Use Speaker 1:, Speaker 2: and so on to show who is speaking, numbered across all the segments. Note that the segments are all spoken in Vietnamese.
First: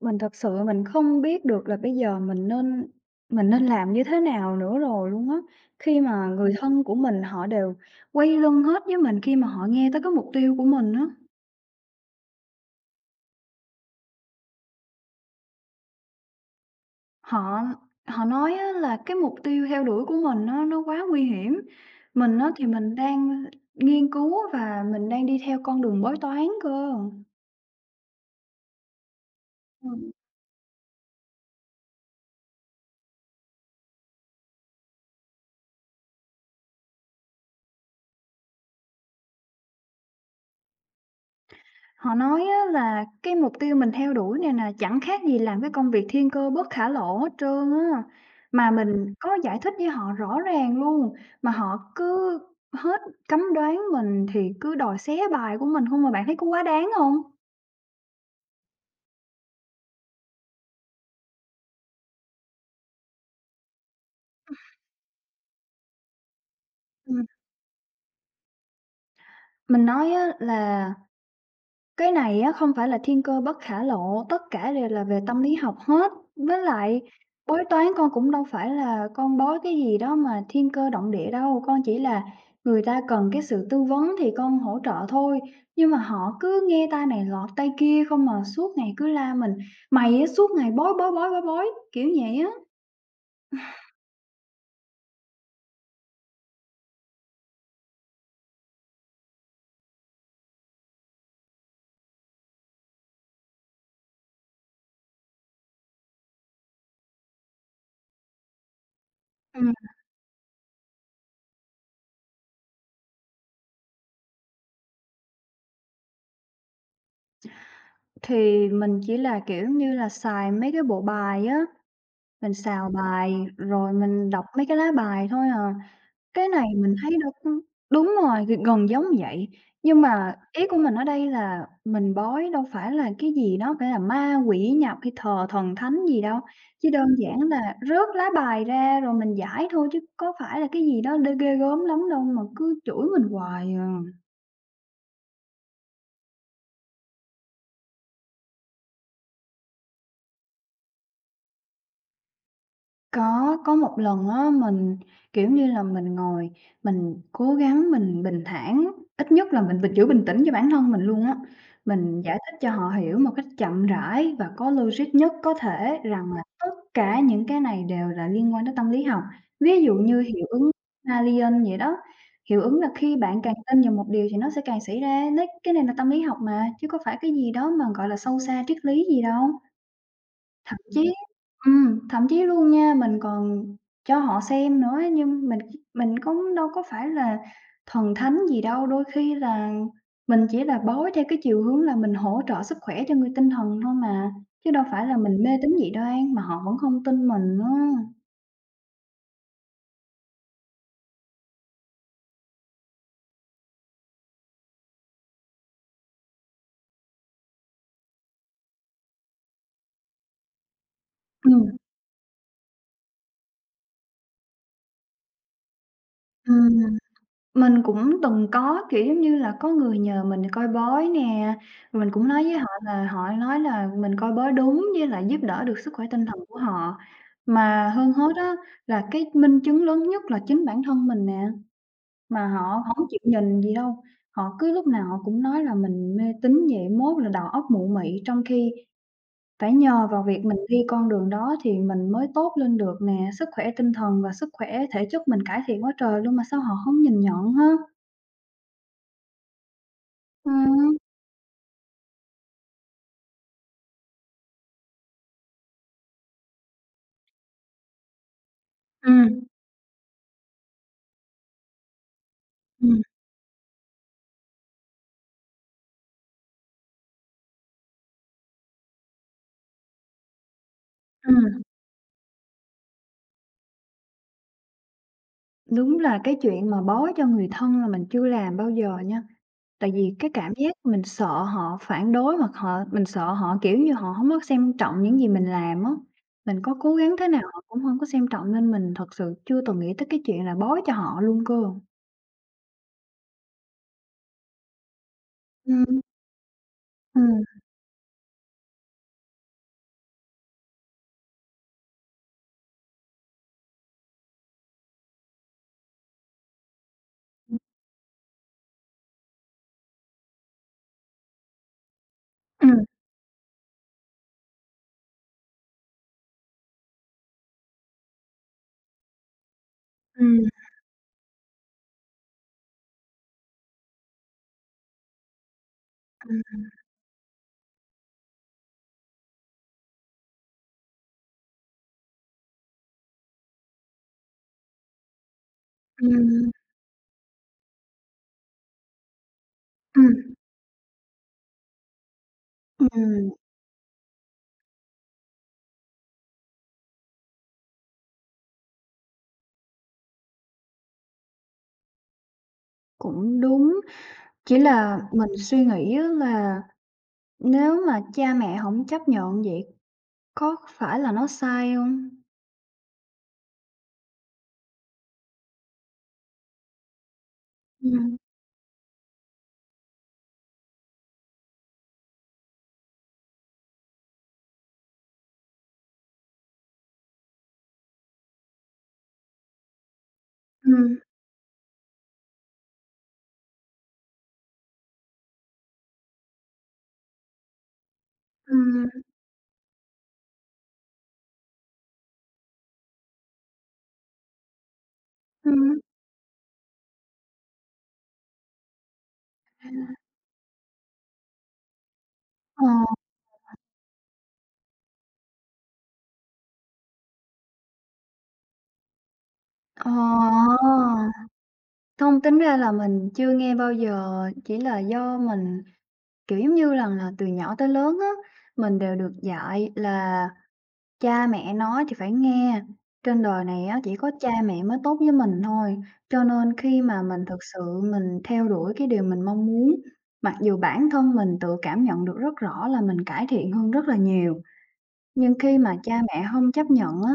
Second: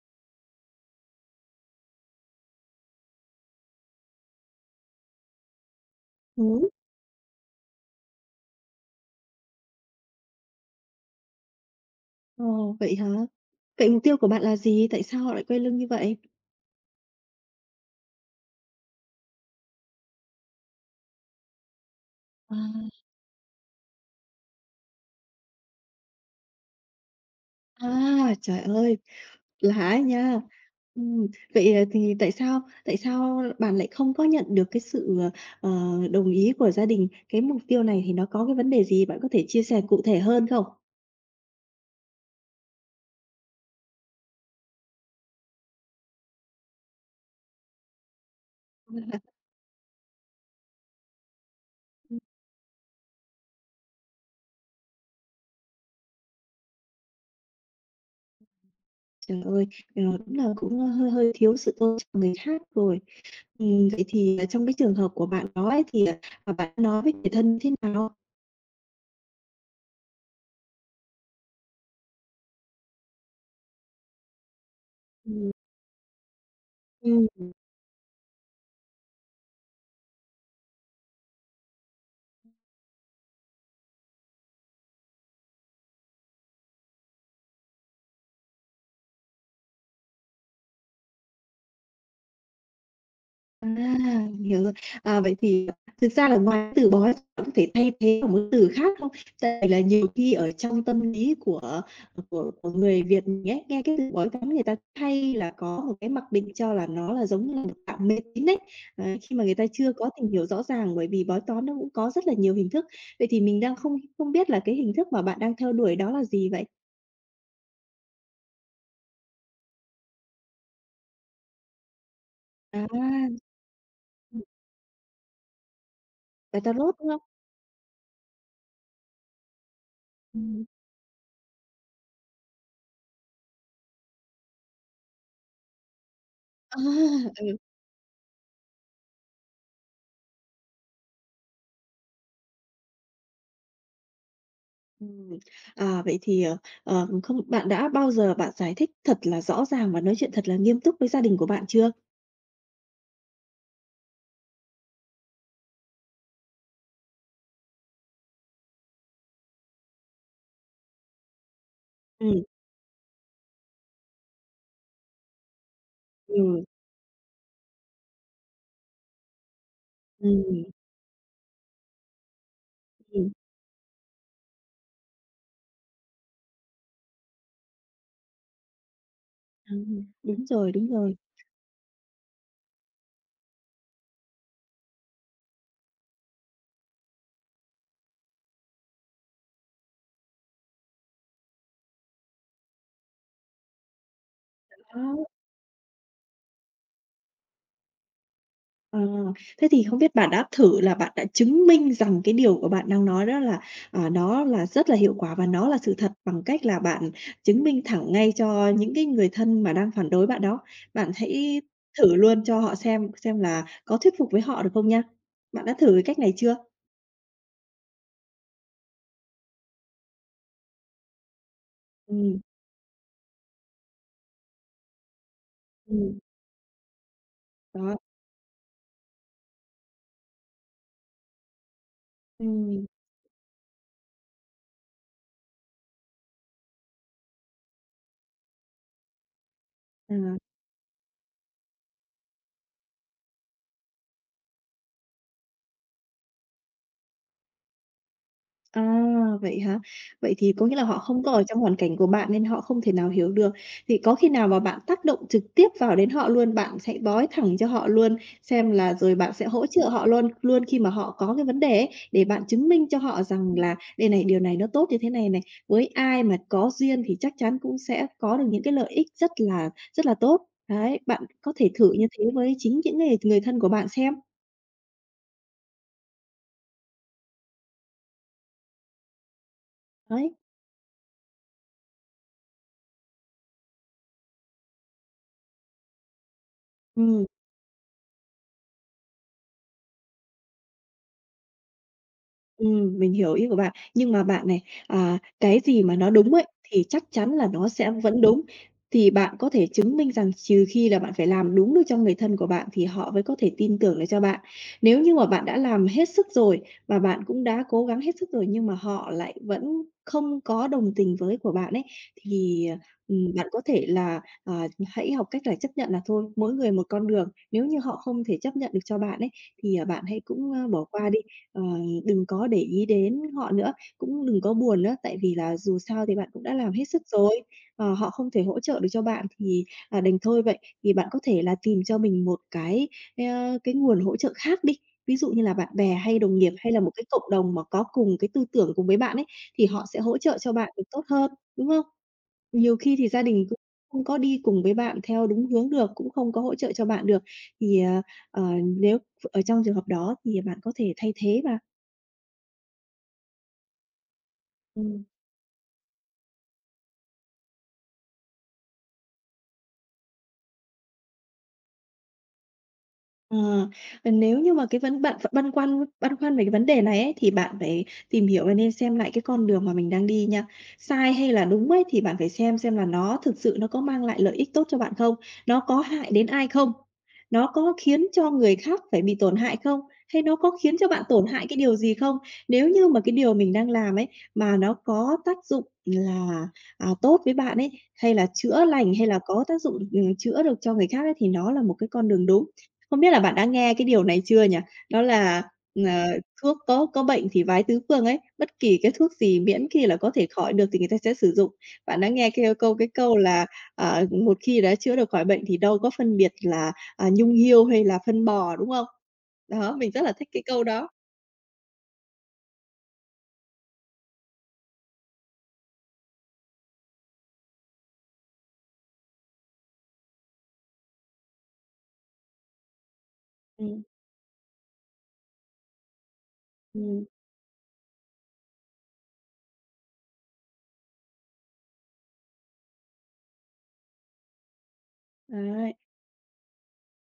Speaker 1: Mình thật sự không biết được là bây giờ mình nên làm như thế nào nữa rồi luôn á. Khi mà người
Speaker 2: Ừm,
Speaker 1: thân của mình họ đều quay lưng hết với mình khi mà họ nghe tới cái mục tiêu của mình á.
Speaker 2: ờ, Vậy hả? Vậy mục tiêu của bạn là gì? Tại sao họ lại quay lưng như vậy?
Speaker 1: Họ họ nói á là cái mục tiêu theo đuổi của mình nó quá nguy hiểm. Mình á
Speaker 2: À.
Speaker 1: thì mình đang nghiên cứu và mình đang đi theo con đường bói toán cơ.
Speaker 2: À, trời ơi, là
Speaker 1: Ừ.
Speaker 2: á nha. ừm, Vậy, thì tại sao bạn lại không có nhận được cái sự, ờ, đồng ý của gia đình? Cái mục tiêu này thì nó có cái vấn đề gì? Bạn có thể chia sẻ cụ thể hơn không?
Speaker 1: Họ nói á là cái mục tiêu mình theo đuổi này nè, chẳng khác gì làm cái công việc thiên cơ bất khả lộ hết trơn á. Mà mình có giải thích với họ rõ ràng luôn, mà họ cứ hết cấm đoán mình thì cứ đòi xé bài của mình không, mà bạn thấy có quá đáng không?
Speaker 2: Trời ơi, đúng là cũng hơi hơi thiếu sự tôn trọng người khác rồi. Vậy thì, trong cái trường hợp của bạn đó ấy, thì, bạn nói với
Speaker 1: Ừm.
Speaker 2: người thân thế nào?
Speaker 1: Mình nói á là cái này á, không phải là thiên cơ bất khả lộ, tất cả đều là về tâm
Speaker 2: Ừm.
Speaker 1: lý học hết. Với lại bói toán con cũng đâu phải là con bói cái gì đó mà thiên cơ động địa đâu, con chỉ là người ta cần cái sự tư vấn thì con hỗ trợ thôi. Nhưng mà họ cứ nghe tai này lọt tai kia không mà suốt ngày cứ la mình, mày á suốt ngày bói, bói, bói, bói, bói, kiểu vậy á.
Speaker 2: À, mình hiểu rồi. À, vậy thì thực ra là ngoài cái từ "bó" bạn có thể thay thế bằng một cái từ khác không? Tại vì là nhiều khi ở trong tâm lý của người Việt mình ấy, nghe cái từ "bói toán" người ta hay là có một cái mặc định cho là nó là giống như là một dạng mê tín ấy, đấy, khi mà người ta
Speaker 1: Ừm,
Speaker 2: chưa có tìm hiểu rõ ràng, bởi vì bói toán nó cũng có rất là nhiều hình thức. Vậy thì mình đang không không biết là cái hình thức mà bạn đang theo đuổi đó là gì vậy?
Speaker 1: thì mình chỉ là, kiểu như là, xài mấy cái bộ bài á, mình
Speaker 2: À,
Speaker 1: xào bài rồi mình
Speaker 2: ừm,
Speaker 1: đọc mấy cái lá bài thôi à. Cái
Speaker 2: bài
Speaker 1: này
Speaker 2: tarot,
Speaker 1: mình
Speaker 2: đúng
Speaker 1: thấy
Speaker 2: không?
Speaker 1: đúng. Đúng rồi, gần giống vậy. Nhưng mà
Speaker 2: Ừm.
Speaker 1: ý của mình ở đây là mình bói đâu phải là cái gì đó phải là ma quỷ nhập hay thờ thần thánh gì đâu,
Speaker 2: À,
Speaker 1: chỉ đơn giản
Speaker 2: ừ.
Speaker 1: là rớt lá bài ra rồi mình giải thôi chứ có phải là cái gì đó ghê gớm lắm đâu mà cứ chửi mình hoài à.
Speaker 2: Ừm, Vậy thì, không bạn đã bao giờ bạn giải thích thật là rõ ràng và nói chuyện thật là nghiêm túc với gia đình của bạn chưa?
Speaker 1: Có một lần á, mình, kiểu như là, mình ngồi, mình cố gắng, mình bình thản, ít nhất là mình giữ bình tĩnh cho bản thân mình luôn á. Mình giải
Speaker 2: Ừm.
Speaker 1: thích cho họ hiểu một cách chậm rãi và có logic nhất có thể rằng là
Speaker 2: Ừm,
Speaker 1: tất cả những cái này đều là liên quan tới tâm lý học. Ví dụ như hiệu
Speaker 2: ừm,
Speaker 1: ứng Alien vậy đó, hiệu ứng là khi
Speaker 2: ừm,
Speaker 1: bạn càng tin vào một điều thì nó sẽ càng xảy ra, lấy cái này là tâm lý học mà, chứ có phải cái gì đó mà, gọi là, sâu xa triết lý gì đâu.
Speaker 2: à, Đúng rồi,
Speaker 1: Thậm
Speaker 2: đúng
Speaker 1: chí
Speaker 2: rồi.
Speaker 1: thậm chí luôn nha, mình còn cho họ xem nữa ấy, nhưng mình cũng đâu có phải là thần thánh gì đâu, đôi khi là mình chỉ là bói theo cái chiều hướng là mình hỗ trợ sức khỏe cho người tinh thần thôi mà, chứ đâu phải
Speaker 2: Đó,
Speaker 1: là mình mê tín dị đoan, mà họ vẫn không tin mình á.
Speaker 2: ờ, thế thì không biết bạn đã thử là bạn đã chứng minh rằng cái điều của bạn đang nói đó là, nó là rất là hiệu quả và nó là sự thật, bằng cách là bạn chứng minh thẳng ngay cho những cái người thân mà đang phản đối bạn đó. Bạn hãy
Speaker 1: Ừm,
Speaker 2: thử luôn cho họ xem là có thuyết phục với họ được không nha. Bạn đã thử cái cách này chưa?
Speaker 1: ừm. Mình cũng từng có, kiểu, giống như là, có người nhờ mình coi bói nè, rồi mình cũng
Speaker 2: Ừm.
Speaker 1: nói với họ là họ nói là mình coi bói đúng với lại giúp đỡ được sức khỏe
Speaker 2: Ừm,
Speaker 1: tinh thần của họ. Mà
Speaker 2: đó,
Speaker 1: hơn hết á, là cái minh chứng lớn nhất là chính bản thân mình nè, mà họ
Speaker 2: ừm,
Speaker 1: họ không chịu nhìn gì đâu, họ cứ lúc nào họ cũng nói là mình mê tín vậy, mốt là đầu óc mụ mị, trong khi phải nhờ
Speaker 2: à,
Speaker 1: vào việc mình đi con đường đó thì mình mới tốt lên được nè, sức khỏe tinh thần và sức khỏe thể chất mình cải thiện quá trời luôn mà sao họ không nhìn nhận ha.
Speaker 2: à, Vậy hả? Vậy thì có nghĩa là
Speaker 1: Ừm,
Speaker 2: họ không có ở trong hoàn cảnh của bạn nên họ không thể nào hiểu được. Thì có khi nào mà bạn tác động trực tiếp vào đến họ luôn, bạn sẽ nói thẳng cho họ luôn, xem là rồi
Speaker 1: ừm,
Speaker 2: bạn sẽ hỗ trợ họ luôn luôn khi mà họ có cái vấn đề ấy, để bạn chứng minh cho
Speaker 1: ừm,
Speaker 2: họ rằng là đây này, điều này nó tốt như thế này này, với ai mà có duyên thì chắc chắn cũng sẽ có được những cái lợi ích rất là tốt. Đấy, bạn có
Speaker 1: ừm,
Speaker 2: thể thử như thế với chính những người người thân của bạn xem.
Speaker 1: đúng là cái chuyện mà bó cho người thân là mình chưa làm bao giờ nha, tại vì cái
Speaker 2: Đấy,
Speaker 1: cảm giác mình sợ họ phản đối hoặc mình sợ họ, kiểu như, họ hổng có xem trọng những gì mình làm á. Mình có cố gắng
Speaker 2: ừm.
Speaker 1: thế nào họ cũng hông có xem trọng nên mình thật sự chưa từng nghĩ tới cái chuyện là bó cho họ luôn cơ.
Speaker 2: Mình hiểu ý của bạn. Nhưng mà bạn này, cái gì mà
Speaker 1: Ừm,
Speaker 2: nó đúng ấy, thì chắc chắn là
Speaker 1: ừm,
Speaker 2: nó sẽ vẫn đúng. Thì bạn có thể chứng minh rằng trừ khi là bạn phải làm đúng được cho người thân của bạn thì họ mới có thể tin tưởng được cho bạn. Nếu như mà bạn đã làm hết sức rồi, và bạn cũng
Speaker 1: ừm,
Speaker 2: đã cố gắng hết sức rồi, nhưng mà họ lại vẫn không có đồng tình với của bạn ấy, thì,
Speaker 1: ừm,
Speaker 2: bạn có thể là, hãy học cách là chấp nhận là thôi, mỗi người một con đường. Nếu như họ không thể chấp nhận được cho bạn ấy, thì, bạn hãy cũng, bỏ qua đi. Ờ, Đừng có để ý đến họ nữa, cũng đừng có buồn nữa, tại vì là dù sao thì bạn cũng đã làm hết sức rồi. Họ không thể hỗ trợ được cho bạn thì, đành thôi vậy. Thì bạn có thể là tìm cho mình một cái nguồn hỗ trợ khác đi, ví dụ như là bạn bè hay đồng
Speaker 1: ừm,
Speaker 2: nghiệp, hay là một cái cộng đồng mà có cùng cái tư tưởng cùng với bạn ấy, thì họ sẽ hỗ
Speaker 1: ừm,
Speaker 2: trợ cho bạn được tốt hơn, đúng không? Nhiều khi thì gia
Speaker 1: ừm,
Speaker 2: đình cũng không có đi cùng với bạn theo đúng hướng được, cũng không có hỗ trợ cho bạn được, thì, ờ, nếu ở trong trường hợp đó thì bạn có thể thay thế bằng.
Speaker 1: cũng đúng, chỉ là
Speaker 2: Ừm,
Speaker 1: mình suy nghĩ á là nếu mà cha mẹ hổng chấp nhận vậy có phải là nó sai hông?
Speaker 2: ờ, Nếu như mà cái vấn bạn vẫn băn khoăn về cái vấn đề này ấy, thì bạn phải
Speaker 1: Ừm,
Speaker 2: tìm hiểu và nên xem lại cái con đường mà mình đang đi nha. Sai hay là đúng ấy, thì bạn phải xem là thực sự nó có mang lại lợi ích tốt cho bạn không? Nó có hại đến ai không? Nó có khiến cho người khác phải bị tổn hại không? Hay nó có khiến cho
Speaker 1: ừm,
Speaker 2: bạn tổn hại cái điều gì không? Nếu như mà cái điều mình đang làm ấy, mà nó có tác dụng là, tốt với bạn ấy, hay là chữa
Speaker 1: ừm,
Speaker 2: lành, hay là có tác dụng, chữa được cho người khác ấy, thì nó là một cái con đường đúng. Không biết là bạn đã nghe cái điều này chưa nhỉ? Đó là,
Speaker 1: ừm,
Speaker 2: ờ, thuốc có bệnh thì vái tứ phương ấy, bất kỳ cái thuốc gì miễn khi là có thể khỏi được thì người ta sẽ sử dụng. Bạn đã nghe cái
Speaker 1: ờ,
Speaker 2: câu cái câu là, một khi đã chữa được khỏi bệnh thì đâu có phân biệt là, nhung hươu hay là phân bò, đúng không? Đó, mình
Speaker 1: ờ.
Speaker 2: rất là thích cái câu đó.
Speaker 1: Thông tính ra là mình chưa nghe bao giờ, chỉ là do mình, kiểu, giống như rằng là từ nhỏ tới lớn á, mình đều được dạy là cha mẹ nói thì phải nghe, trên đời này á
Speaker 2: Ừm,
Speaker 1: chỉ có cha mẹ mới tốt với mình thôi. Cho nên khi mà
Speaker 2: ừm,
Speaker 1: mình thực sự mình theo đuổi cái điều mình mong muốn, mặc dù bản thân mình tự cảm nhận được rất rõ là mình cải thiện hơn rất là nhiều. Nhưng khi
Speaker 2: đấy,
Speaker 1: mà cha mẹ hông chấp nhận á,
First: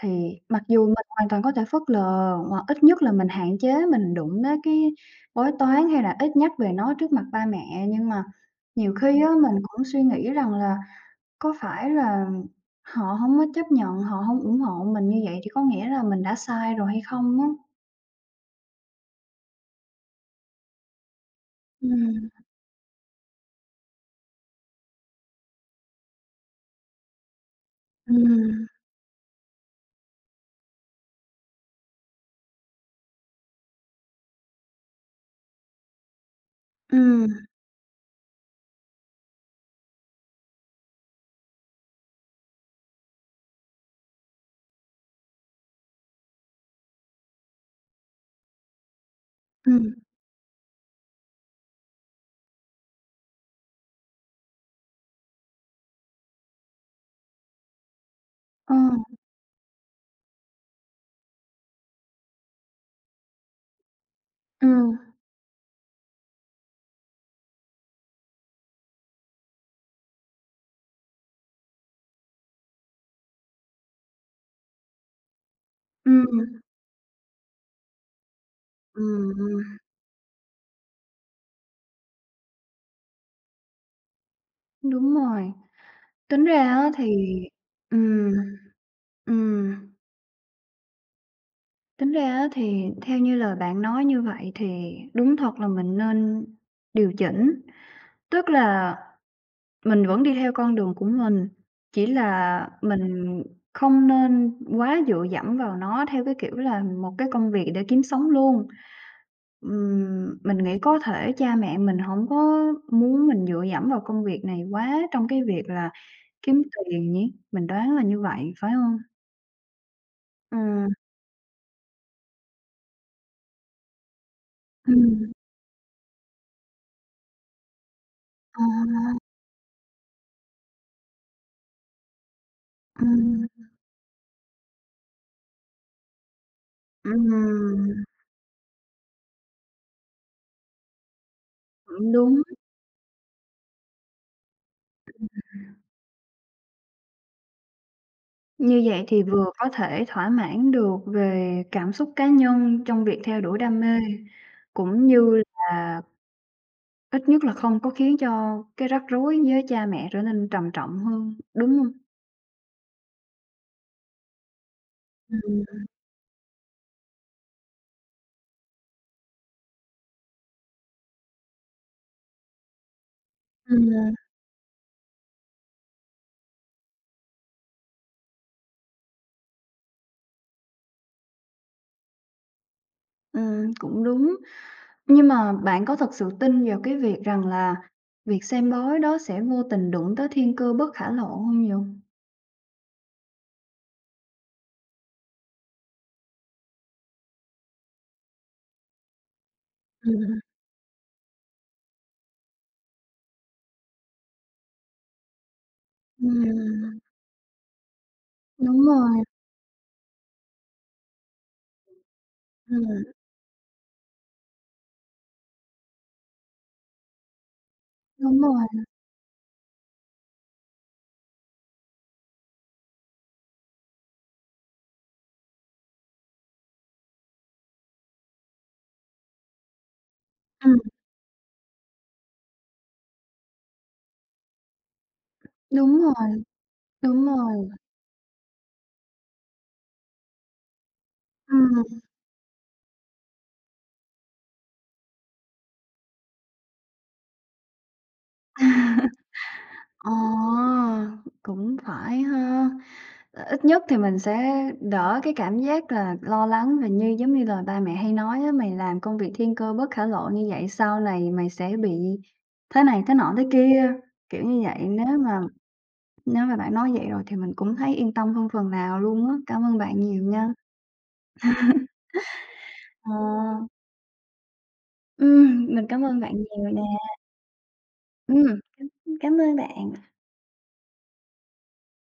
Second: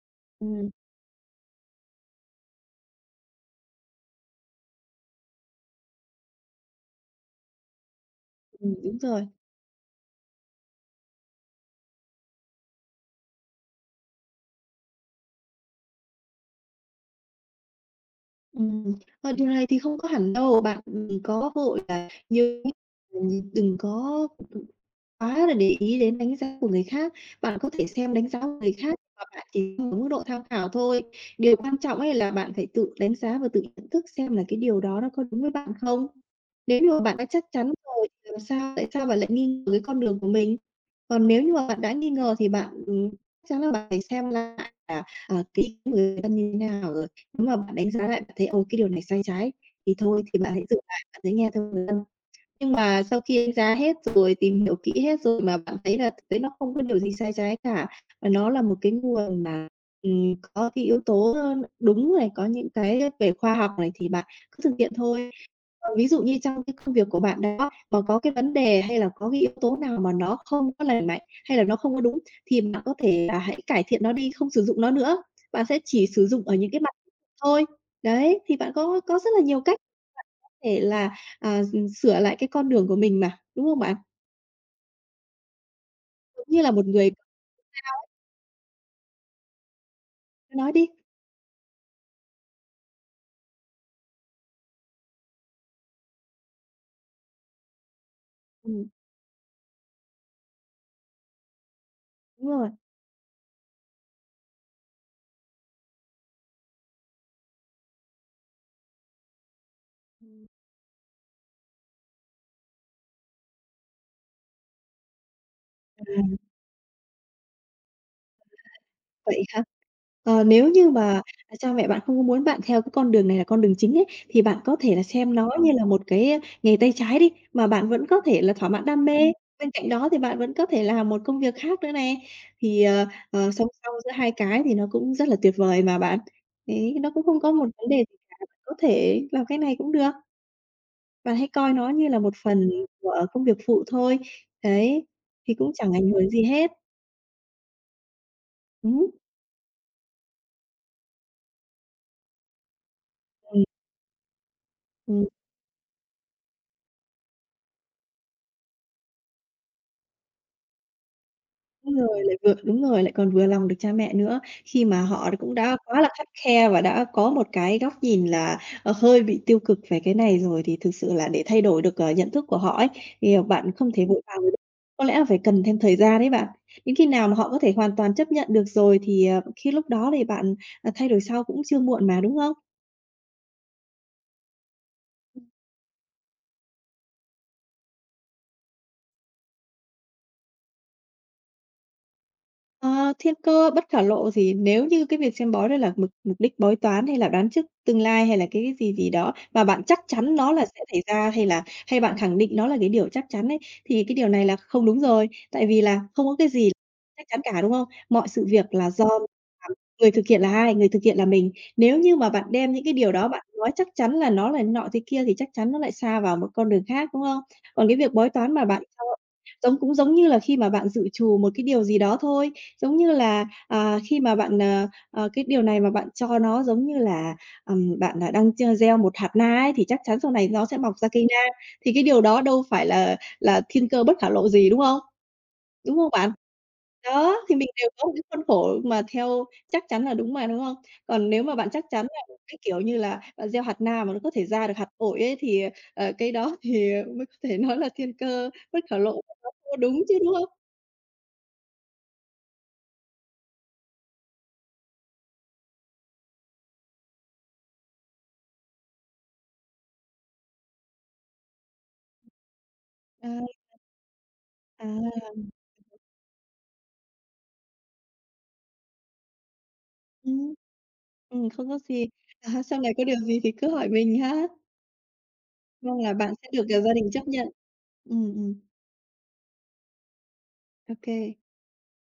Speaker 1: thì mặc
Speaker 2: ừm,
Speaker 1: dù mình hoàn toàn có thể phớt lờ hoặc ít nhất là mình hạn chế mình đụng đến cái bói toán hay là ít nhắc về nó trước mặt ba mẹ, nhưng mà nhiều
Speaker 2: Đúng
Speaker 1: khi
Speaker 2: rồi.
Speaker 1: á, mình cũng suy nghĩ rằng là có phải là họ hông có chấp nhận, họ hông ủng hộ mình như vậy thì có nghĩa là mình đã sai rồi hay không á?
Speaker 2: Ừm, Điều này thì không có hẳn đâu, bạn, có hội là
Speaker 1: Ừm,
Speaker 2: nhớ đừng có quá là để ý đến đánh giá của người khác. Bạn có thể xem đánh giá của
Speaker 1: ừm,
Speaker 2: người khác và bạn chỉ ở mức độ tham khảo thôi. Điều quan trọng ấy là bạn phải tự đánh giá và tự nhận thức xem là cái điều đó nó có đúng với bạn không. Nếu như mà bạn đã
Speaker 1: ừm,
Speaker 2: chắc chắn rồi thì làm sao tại sao bạn lại nghi ngờ cái con đường của mình? Còn nếu như mà bạn đã nghi ngờ thì bạn, chắc chắn là bạn phải xem lại là, cái ý kiến người thân như thế nào rồi. Nếu mà bạn đánh giá lại bạn thấy, cái điều này sai trái, thì
Speaker 1: ừm,
Speaker 2: thôi thì bạn hãy dừng lại, bạn hãy nghe theo người thân. Nhưng mà sau khi đánh giá hết rồi, tìm hiểu kỹ hết rồi mà bạn thấy là thực tế nó không có điều gì sai trái cả, và nó là một
Speaker 1: ờ,
Speaker 2: cái nguồn mà, có cái yếu tố, đúng này, có những cái về khoa học này, thì bạn cứ thực hiện
Speaker 1: ừm,
Speaker 2: thôi. Còn ví dụ như trong cái công việc của bạn đó, mà có cái vấn đề hay là có cái yếu tố nào mà nó không có lành mạnh, hay là nó không có đúng, thì bạn có thể là hãy cải thiện nó đi, không sử dụng nó nữa. Bạn sẽ chỉ sử
Speaker 1: ừm,
Speaker 2: dụng ở
Speaker 1: ừm,
Speaker 2: những cái mặt thôi. Đấy, thì bạn có rất là nhiều
Speaker 1: ừm,
Speaker 2: cách thể là, sửa lại cái con đường của mình mà, đúng không bạn?
Speaker 1: đúng rồi. Tính
Speaker 2: Giống như
Speaker 1: ra
Speaker 2: là một
Speaker 1: á thì
Speaker 2: người.
Speaker 1: ừm, ừm.
Speaker 2: Cứ nói đi.
Speaker 1: Tính ra á thì theo như lời bạn nói như vậy thì đúng thật là mình nên điều chỉnh. Tức
Speaker 2: ừm,
Speaker 1: là mình vẫn đi theo con đường của mình, chỉ
Speaker 2: Đúng
Speaker 1: là
Speaker 2: rồi.
Speaker 1: mình không nên quá dựa dẫm vào nó theo cái kiểu là một cái công việc để kiếm sống luôn. Mình nghĩ có thể cha mẹ mình không có muốn mình dựa dẫm vào công việc này quá trong cái việc là
Speaker 2: À,
Speaker 1: kiếm tiền nhỉ? Mình đoán là như vậy, phải không?
Speaker 2: vậy hả? Nếu như
Speaker 1: Ừm,
Speaker 2: mà, cha mẹ bạn không có muốn bạn theo cái con đường này là con đường chính ấy, thì bạn có thể là
Speaker 1: ừm,
Speaker 2: xem nó như là một cái, nghề tay trái đi, mà bạn vẫn có thể là
Speaker 1: ờ,
Speaker 2: thỏa mãn đam mê. Bên cạnh đó thì bạn vẫn có thể làm một công việc khác nữa này, thì,
Speaker 1: ừm.
Speaker 2: song song giữa hai cái thì nó cũng rất là tuyệt vời mà bạn. Đấy, nó cũng không có một vấn
Speaker 1: Ừm,
Speaker 2: đề gì cả, bạn có thể làm cái này cũng được. Bạn hãy coi nó như
Speaker 1: cũng
Speaker 2: là một
Speaker 1: đúng.
Speaker 2: phần của công việc phụ thôi, đấy, thì cũng chẳng ảnh hưởng gì hết.
Speaker 1: Như vậy
Speaker 2: Ừm.
Speaker 1: thì vừa có thể thỏa mãn được về cảm xúc cá nhân trong việc theo đuổi
Speaker 2: Ừm.
Speaker 1: đam mê, cũng
Speaker 2: ừm,
Speaker 1: như là ít nhất là không có khiến cho cái rắc rối với cha mẹ trở nên trầm trọng hơn, đúng hông?
Speaker 2: Đúng rồi, lại vừa đúng rồi, lại còn vừa lòng được cha mẹ nữa, khi mà họ cũng đã
Speaker 1: Ừm,
Speaker 2: quá là khắt khe và đã có một cái góc nhìn là, hơi bị tiêu cực về cái này rồi, thì thực sự là để thay đổi được, nhận thức của họ ấy, thì, bạn không thể
Speaker 1: ừm,
Speaker 2: vội vàng được. Có lẽ là phải cần thêm thời gian đấy bạn. Đến khi nào mà họ có thể hoàn toàn chấp nhận được rồi thì, lúc đó thì bạn, thay đổi sau cũng chưa muộn mà, đúng không?
Speaker 1: cũng đúng. Nhưng mà bạn có thật sự tin vào cái việc rằng là việc xem bói đó sẽ vô tình đụng tới thiên cơ bất khả lộ hông vậy?
Speaker 2: Ờ, Thiên cơ bất khả lộ thì nếu như cái việc xem bói đó là mục mục đích bói toán hay là đoán trước tương lai, hay là cái gì gì đó mà bạn chắc chắn
Speaker 1: Ừm,
Speaker 2: nó là sẽ xảy ra, hay bạn khẳng định nó là cái điều chắc chắn ấy, thì cái điều này là không đúng rồi. Tại vì là không có cái gì
Speaker 1: ừm,
Speaker 2: chắc chắn cả, đúng không? Mọi sự việc
Speaker 1: đúng
Speaker 2: là do
Speaker 1: rồi,
Speaker 2: người thực hiện là ai? Người thực hiện là mình. Nếu như mà bạn đem những cái điều
Speaker 1: ừm,
Speaker 2: đó bạn nói chắc chắn là nó là nọ thế kia thì chắc chắn nó lại xa vào một con đường khác, đúng không? Còn cái việc bói
Speaker 1: đúng
Speaker 2: toán mà bạn
Speaker 1: rồi,
Speaker 2: cho. Giống như là khi mà bạn dự trù một cái điều gì đó thôi, giống như là, khi mà bạn, cái điều này mà bạn cho nó giống như là, bạn, đang gieo một hạt na ấy, thì chắc chắn sau này nó sẽ
Speaker 1: ừm,
Speaker 2: mọc ra cây na, thì cái điều đó đâu phải là thiên cơ bất khả lộ gì, đúng không? Đúng
Speaker 1: đúng
Speaker 2: không
Speaker 1: rồi.
Speaker 2: bạn?
Speaker 1: Đúng
Speaker 2: Đó, thì mình
Speaker 1: rồi,
Speaker 2: đều có một cái khuôn khổ mà theo chắc chắn là đúng mà, đúng không? Còn nếu mà bạn chắc
Speaker 1: ừm,
Speaker 2: chắn là cái, kiểu như là, bạn gieo hạt na mà nó có thể ra được hạt ổi ấy thì, cái đó thì, mới có thể nói là thiên cơ bất khả lộ và nó không có đúng
Speaker 1: ờ,
Speaker 2: chứ, đúng không?
Speaker 1: cũng phải ha. Ờ, ít nhất thì mình sẽ đỡ cái cảm giác là lo lắng và như giống như lời ba mẹ hay nói á, "Mày làm công việc thiên cơ bất khả lộ như vậy sau này mày sẽ bị thế này thế
Speaker 2: À,
Speaker 1: nọ thế kia", kiểu như vậy.
Speaker 2: à,
Speaker 1: Nếu mà bạn nói vậy rồi thì mình cũng thấy yên tâm hơn phần nào luôn á. Cảm ơn bạn nhiều nha.
Speaker 2: ừm. Không có gì. À, sau này có
Speaker 1: Ờ,
Speaker 2: điều gì thì cứ hỏi mình ha.
Speaker 1: mình
Speaker 2: Mong
Speaker 1: cảm
Speaker 2: là
Speaker 1: ơn bạn
Speaker 2: bạn sẽ được,
Speaker 1: nhiều nè.
Speaker 2: gia đình chấp nhận. Ừm, ừm,
Speaker 1: Ừm, cám ơn bạn.
Speaker 2: Ô kê.